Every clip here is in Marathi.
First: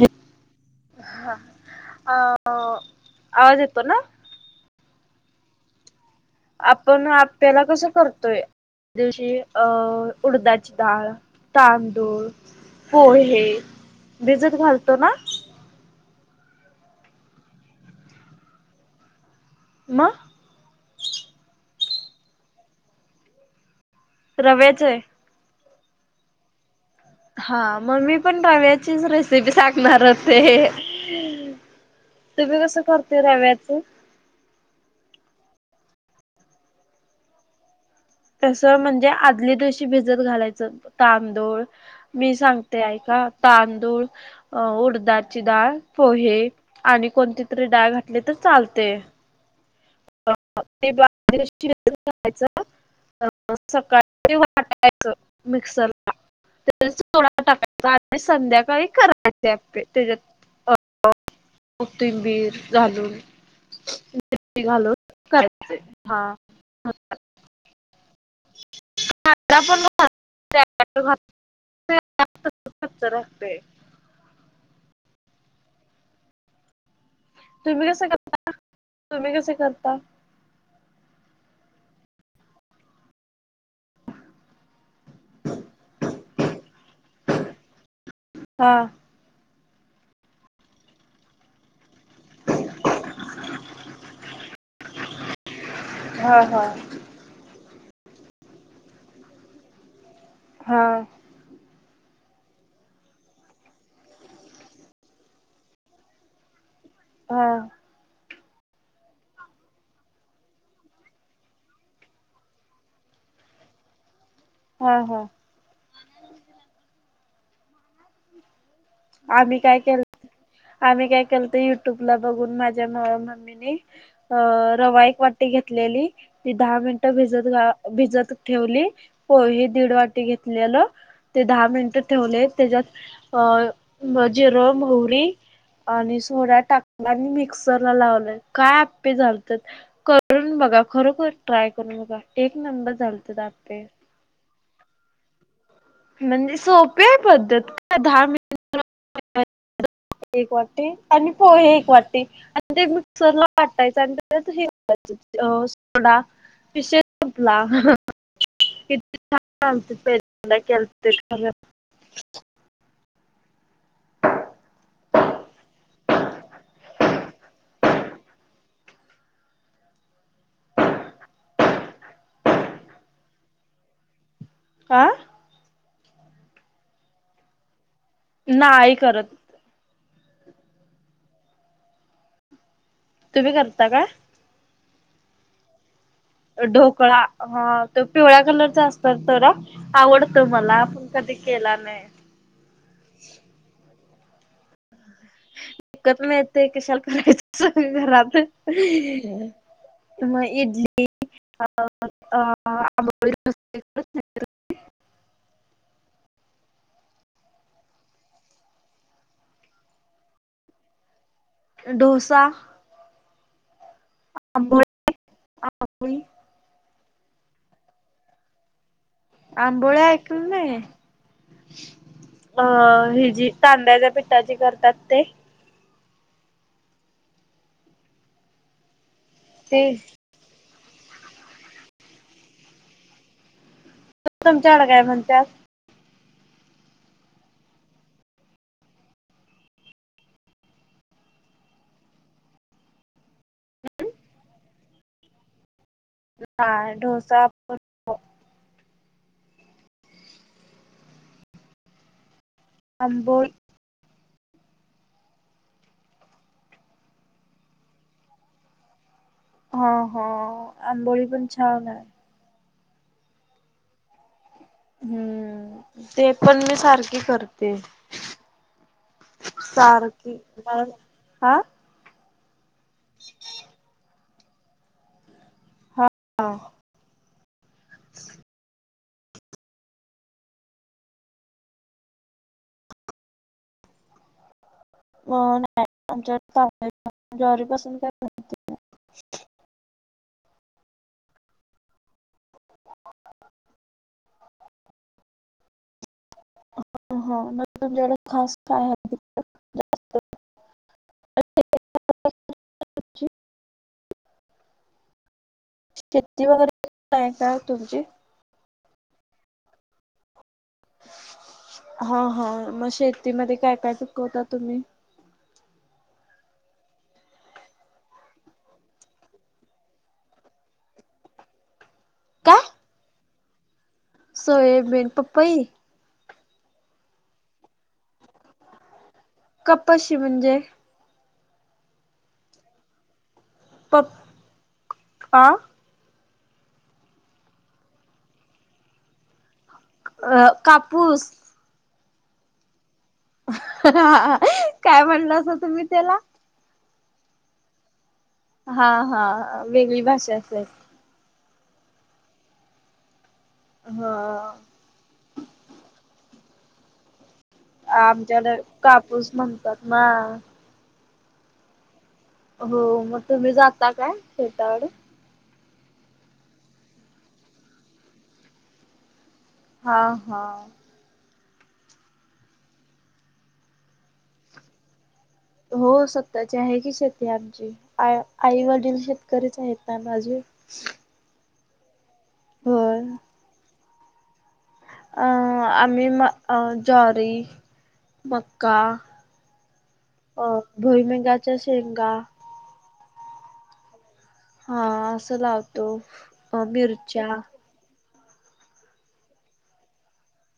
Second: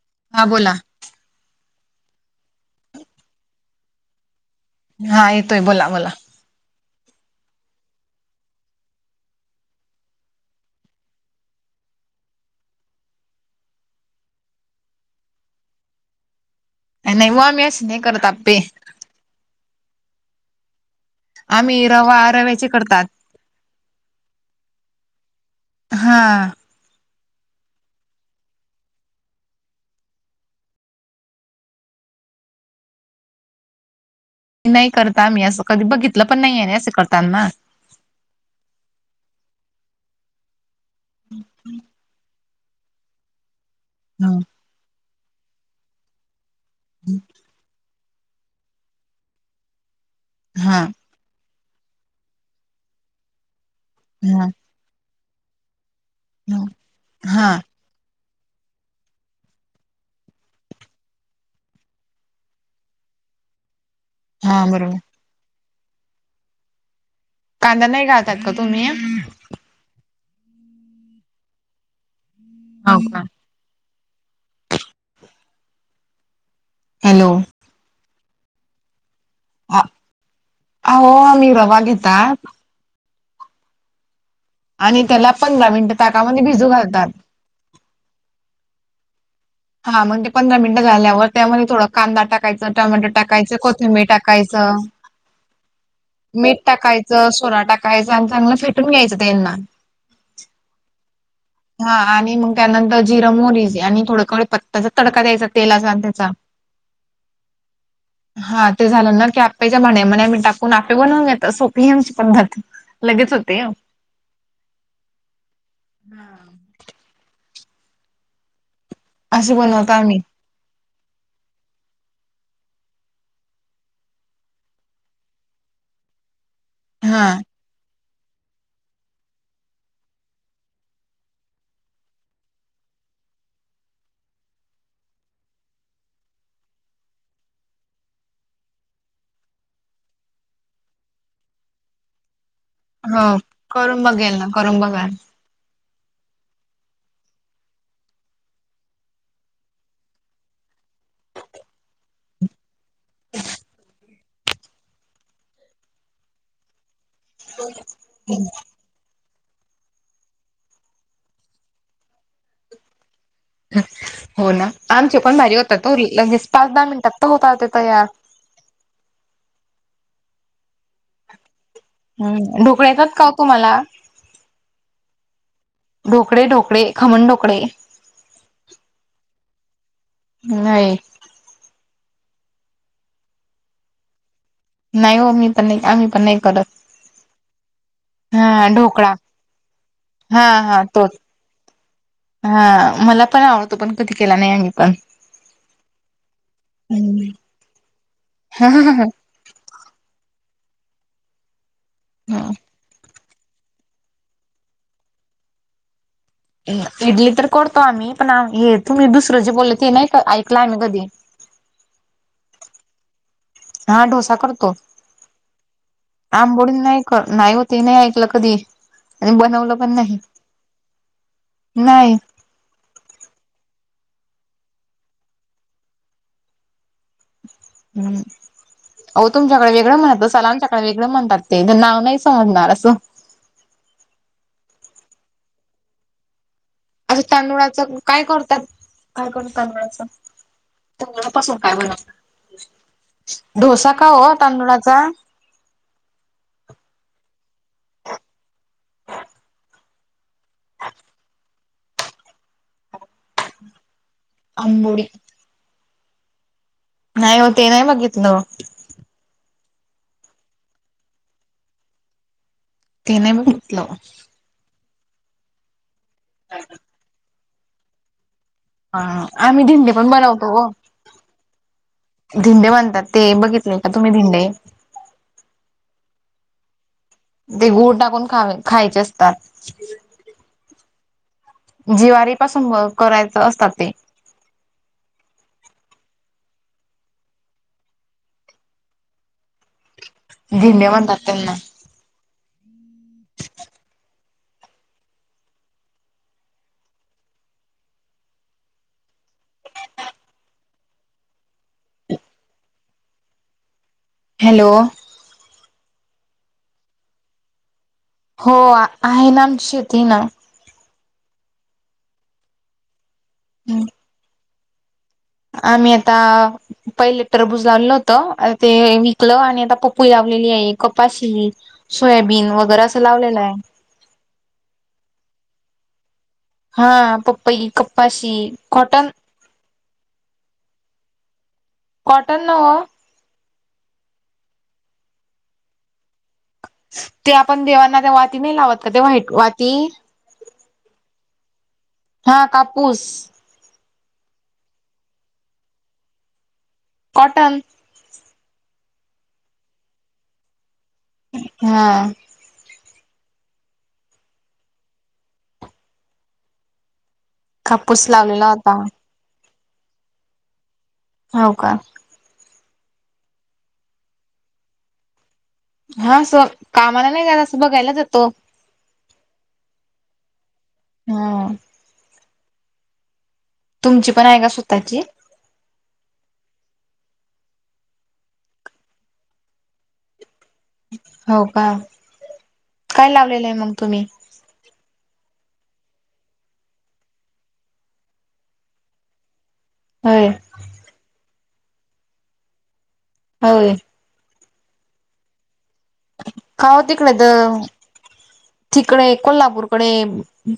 हे. हा बोला? हा, आ अ, आवाज येतो ना? हा येतोय बोला बोला? आपन आप्पेला कसं करतोय. दिवशी अ उडदाची डाळ, तांदूळ. पोहे, भिजत घालतो ना? नाही वा आम्हीं अस नाही करत आप्पे. म? आम्ही रवा रव्याचे करतात. रव्याचे? हा. हा मी पण रव्याचीच रेसिपी सांगणार होते. तुम्ही कसं करते रव्याचं? नाही करत आम्ही असं कधी बघितलं पण नाहीये अस करताना. तस म्हणजे आदल्या दिवशी भिजत घालायचं, तांदूळ, मी सांग ते ऐका का तांदूळ हम. अ उडदाची डाळ, पोहे, आणि कोणती तरी डाळ घातली तर चालतय. [unintelligible] हा हा वाटायचं मिक्सरला, त्याच्यात सोडा हा टाकाय रात्री संध्याकाळी करायचे आप्पे त्याज्यात, [unintelligible] कोथिंबीर घालून. [unintelligible] हा घालून बरोबर करायचे, हा, [unintelligible] कांदा नाही घालतात का तुम्ही? हो का [unintelligible] हॅलो. तुम्ही कस करता, तुम्ही कस करता? आहो रवा आम्ही घेतात. आणि त्याला पंधरा मिनिटं ताकामध्ये भिजू घालतात. हा. हा, म्हणजे पंधरा मिनिटं झाल्यावर त्यामध्ये थोडा कांदा टाकायचं, टोमॅटो टाकायचं, कोथिंबीर टाकायचं, हा मीठ हा टाकायचं. सोरा टाकायचं आणि चांगलं फेटून घ्यायचं त्यांना. हा. हा आणि मग त्यानंतर जिर-मोहरीचे आणि थोडं कडीपत्त्याचा तडका द्यायचा तेलाचा अन त्याचा हा. हा, ते झालं ना की आपेच्या भांड्यामध्ये म्हणे आम्ही टाकून आपे बनवून घेतो. सोपी आहे आमची पद्धत. लगेच होते. हा-हा. हा. अशी आम्ही काय बनवतो आम्ही केलंतं, आम्ही काय केलतं, युट्यूबला माझ्या मम्मीने अ, रवा ईक वाटी घेतलेली. ती दहा मिनटं हा भिजत घा भिजत ठेवली, पोहे दीड वाटी घेतल्यालं. ते दहा मिनिट ठेवले, त्याच्यात अ जिरं- मोहरी आणि सोडा टाकला आणि मिक्सरला लावलं, काय आप्पे झालते! करून बघा, खरोखर ट्राय करून बघा. एक नंबर हो झालतेत आप्पे! करून बघेल ना. करून बघाल. म्हणजे सोपीय पद्धत काय दहा मि एक वाटी आणि पोहे एक वाटी ते मिक्सरला वाटायचं त्याच्यात हे घालायचं अ, सोडा विषय संपला. छान झालेते पाहिल्यादा केलेतं तरी. हो ना, आमचे पण भारी होतात हो, लगेच पाच-दहा मिनटात तर होतात, ते तयार. हम्म, ढोकळे येतात का ओ तुम्हाला? आं? ढोकळे-ढोकळे, खमण ढोकळे? नाही करत. नाही. तुम्ही करता का? नाही हो, मी पण नाही, आम्ही पण नाही करत ढोकळा, हा तो पिवळ्या हा कलरचा ढोकळा असतात, तो ना हा आवडतो हा मला पण तोच कधी केला नाही. हा, मला पण आवडतो, पण कधी केला नाही आम्ही पण. विकत मिळतंय, कशाला हम्म करायचं घरात मग इडली इडली, आंबोळी [unintelligible] इडली तर करतो आम्ही पण. आ हे, तुम्ही दुसरं जे बोलल, ते नाही ऐकला आम्ही कधी. डोसा हा डोसा करतो. आंबोळी आंबोळी आंबोडी नाही कर नाही ओ. ते नाही ऐकलं कधी? आणि बनवलं पण आंबोळ्या ऐकलं नाही नाही-नाही. अ, ही जी तांदळाच्या पिठाची करतात, ते? हम्म, अहो तुमच्याकडे ते वेगळं म्हणत असतील. त्याला आमच्याकड वेगळं म्हणतात ते. नाव नाही समजणार असं. तुमच्याकड काय म्हणत्यात? अस तांदुळाचं काय करतात? काय [unintelligible] तांदुळाचं? तांदुळापासून काय बनवतात? डोसा का हो तांदुळाचा? नाय डोसा- [inaudible] अंबोल- अंबोडी. नाही हो ते नाही बघितलं. हा. हा. आंबोळी पण छान ए. ते नाही बघितल. हम्म. ते पण मी सारखी करते. हां. आम्ही धिंडे पण सारखी बनवतो ग. मला हा धिंडे बनतात. ते बघितले का तुम्ही धिंडे? हो. ते गूळ टाकून खावे खायचे असतात. जिवारी पासून म करायचं असतात ते. [unintelligible] धिंडे म्हणतात त्यांना. [inaudible] ह ह. मग तुमच्याकडे खास काय आहे तिकड? हॅलो. शेती वगैरे आहे का तुमची? हो आहे ना. आमची शेती ए ना. हा हा. म शेतीमध्ये काय काय पीकवता तुम्ही? आम्ही आता- पहिले टरबुज लावलेलं होतं. ते विकलं आणि आता पपई लावलेली आहे. कपाशि- सोयाबीन काय वगैरे असं लावलेलं आहे. सोयाबीन, पपई? हा. पप्पई, कप्पाशी, कॉटन. कपाशी म्हणजे? कॉटन ना ओ. पप आ? ते आपण देवांना त्या वाती नाही लावत का? ते व्हाईट वाती. अ कापूस. हां. कापूस. काय म्हणलासा तुम्ही त्याला? कॉटन. हा हा. वेगळी भाषा असल. हां. हा. कापूस लावलेला आमच्याकडं होता कापूस म्हणतात ना. हो का? हो. म तुम्ही जाता काय शेताकडे? हं. अस कामाला नाही जातं. अस बघायला जातो. हां हां. हां. तुमची पण आहे का स्वतःची? हो स्वताची आहे की शेती आमची. आ आई वडील शेतकरीच आहेत ना माझे. हाव का? होय काय लावलेलं आहे मग तुम्ही? आ आम्ही म अ ज्वारी, मक्का होय. अ भुईमुगाच्या शेंगा. होय. हा असं लावतो. का हो तिकडे त, मिरच्या तिकडे हे कोल्हापूरकडे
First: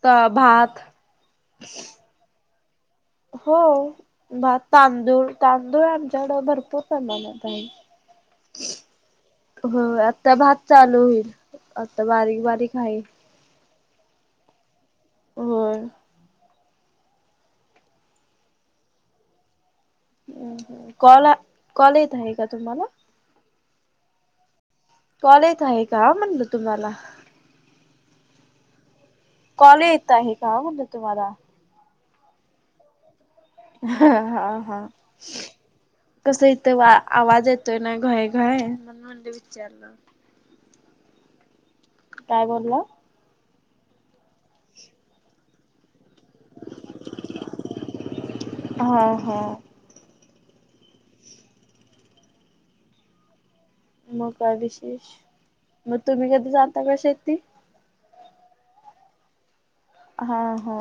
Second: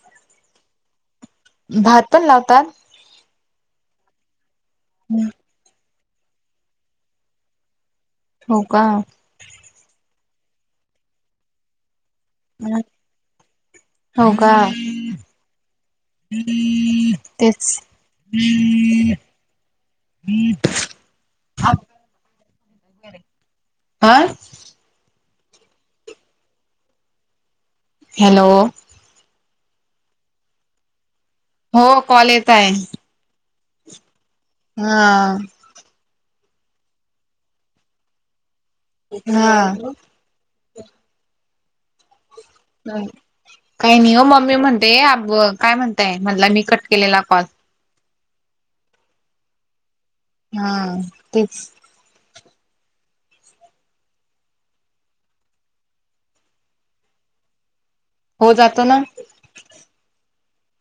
त भात भात पण लावतात? हो. भात, तांदूळ, तांदूळ आमच्याकड भरपूर [unintelligible] हो का? होय आता भात चालू होईल, आता बारीक बारीक आहे. हो का? होय. तेच. कॉल कॉल येत आहे का तुम्हाला? हा कॉल येत आहे का म्हणलं तुम्हाला? हॅलो. कॉल येत आहे का म्हणलं तुम्हाला? हो कॉल येत आहे. हा हा हा. कसं इथ वा आवाज येतोय ना घाय घाय म्हणून म्हनलं विचारलं. हा काय बोललात? काही नाही वो मम्मी म्हणतेय आब काय म्हणताय म्हणलं मी कट केलेला कॉल हा हा. हा तेच. मग काय विशेष? म तुम्ही कधी जाता का शेती हो जातो ना. हा हा.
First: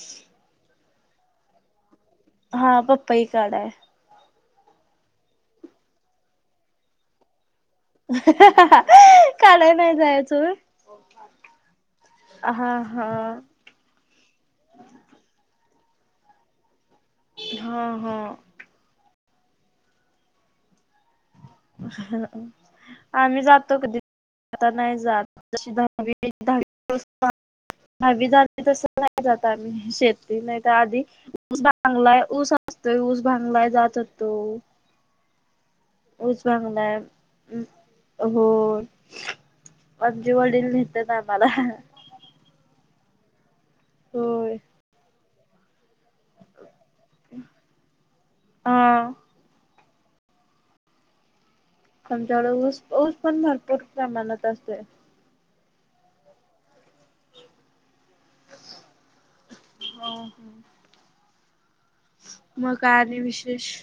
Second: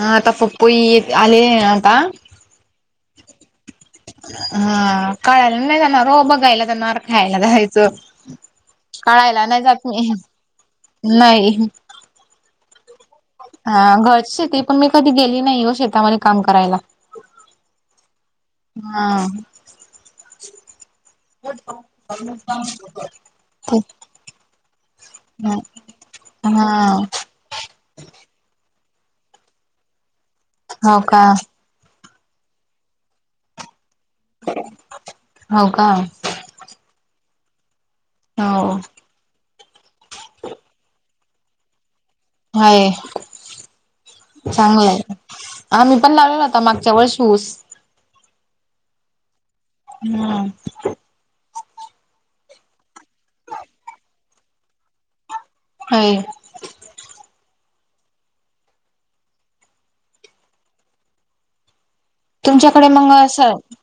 हा आता पपई आले आता. हा पपई काढाय. हा काढायला नाही जाणार वो बघायला जाणार खायला काळायला काढायला जात नाही मी जायच होय? नाही हां हां. हा घरची शेती पण मी कधी गेली नाही वो शेतामध्ये काम करायला. हां हां. हां. हा आम्ही जातो ते कधी, आता नाही जात जशी दहावी हा दहावी झाली तस नाही जात आम्ही शेती, नाही तर हो आधी का भांगलाय, ऊस असतो. ऊस भांगलाय जातत हो का, ऊस भांगलाय, हो. आमचे वडील नेतात आम्हाला. हाय, होय चांगलं आहे. आम्ही पण लावलेला होता मागच्या वर्षी ऊस. हा, [unintelligible] खंजाळ ऊस, ऊस पण भरपूर प्रमाणात असते. आय, हो. तुमच्याकडे काय मग आणि असं, विशेष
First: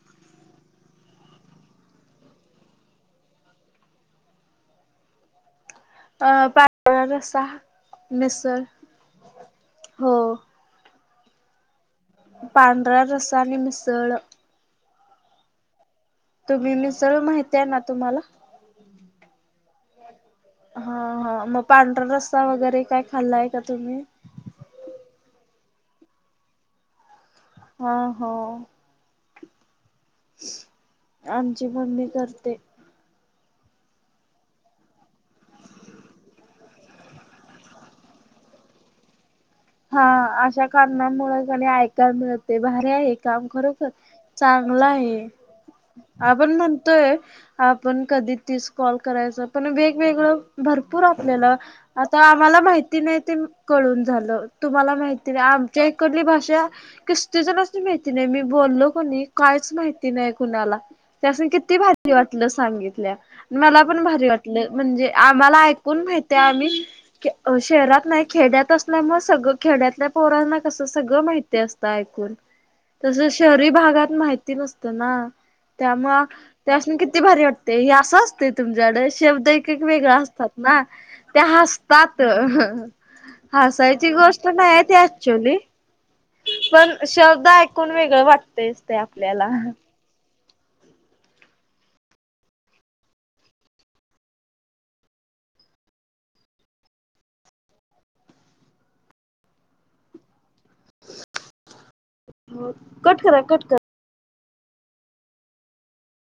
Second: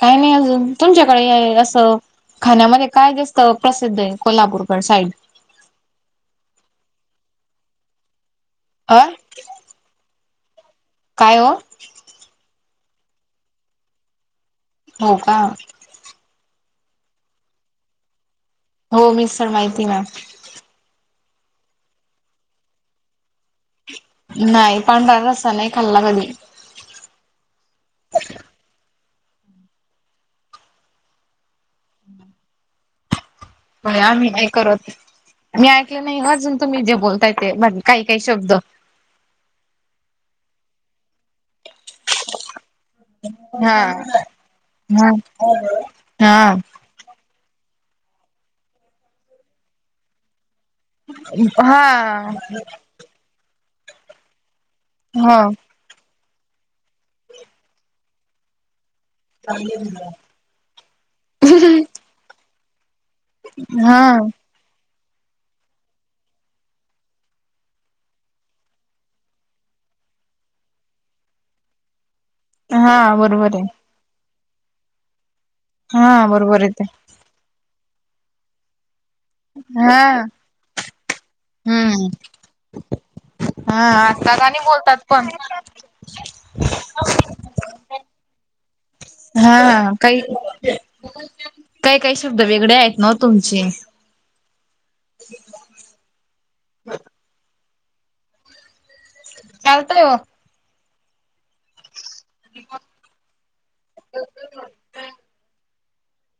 काही नाही अजून, तुमच्याकडे असं खाण्यामध्ये काय जास्त प्रसिद्ध आहे कोल्हापूरगड साइड. अ पांढरा रस्सा, मिसळ अ, हो. काय ओ पांढरा रसा आणि मिसळ हो का, तुम्ही मिसळ माहिती आहे ना तुम्हाला? हो मिसळ माहिती ना, हा हा, मग पांढरा रस्ता वगैरे काय खाल्लाय का तुम्ही? नाही, पांढरा रस्सा नाही खाल्ला कधी. हा हो. आमची मम्मी करते. बया मी नाय करत. मी ऐकल नाहीह अजून तुम्ही जे बोलताय ते काही काही शब्द. हा, अशा कारणामुळं का नाही ऐकायला मिळते. भारी आहे. काम हा खरोखर चांगला हा हे. आपण हा म्हण तय, आपण कधी तीस कॉल करायचा, पण वेगवेगळं भरपूर आपल्याला आता हा आम्हाला माहित ती नाही तेम कळून झालं. तुम्हाला माहिती हो आम आमच्या इकडली भाषा किस्तीजनासनी माहिती नाही. मी बोललो का नाही कायच माहिती नाही कुणाला. त्यासनी किती भारी वाटलं सांगितल्या मला हा पण भारी वा न म्हणजे आम्हाला ऐकून माहितीहा आम्ही शहरात नाही खेड्यात असल्यामुळच सगळं खेड्यातल्या पोरांना कसं सगळं माहिती असतं ऐकून हा तस बरोबर आहे शहरी भागात माहिती नसत ना, त्यामुळ हा बरोबर आहे ते त्यासनी कि किती भारी वाटते. हे असंस ते तुमच्याकड शेब्द एक एक हा वेगळा असतात ना, त्या हम्म हासतात ह हासाये अडाणी बोलतात पण पण शब्द ऐकून वेगळ वाटतेस ते आपल्या हा, काही काही काही शब्द वेगळे आहेत न ओ तुमची. [unintelligible] [inaudible] चालतं ओ हो कट करा कट करा! [unintelligible]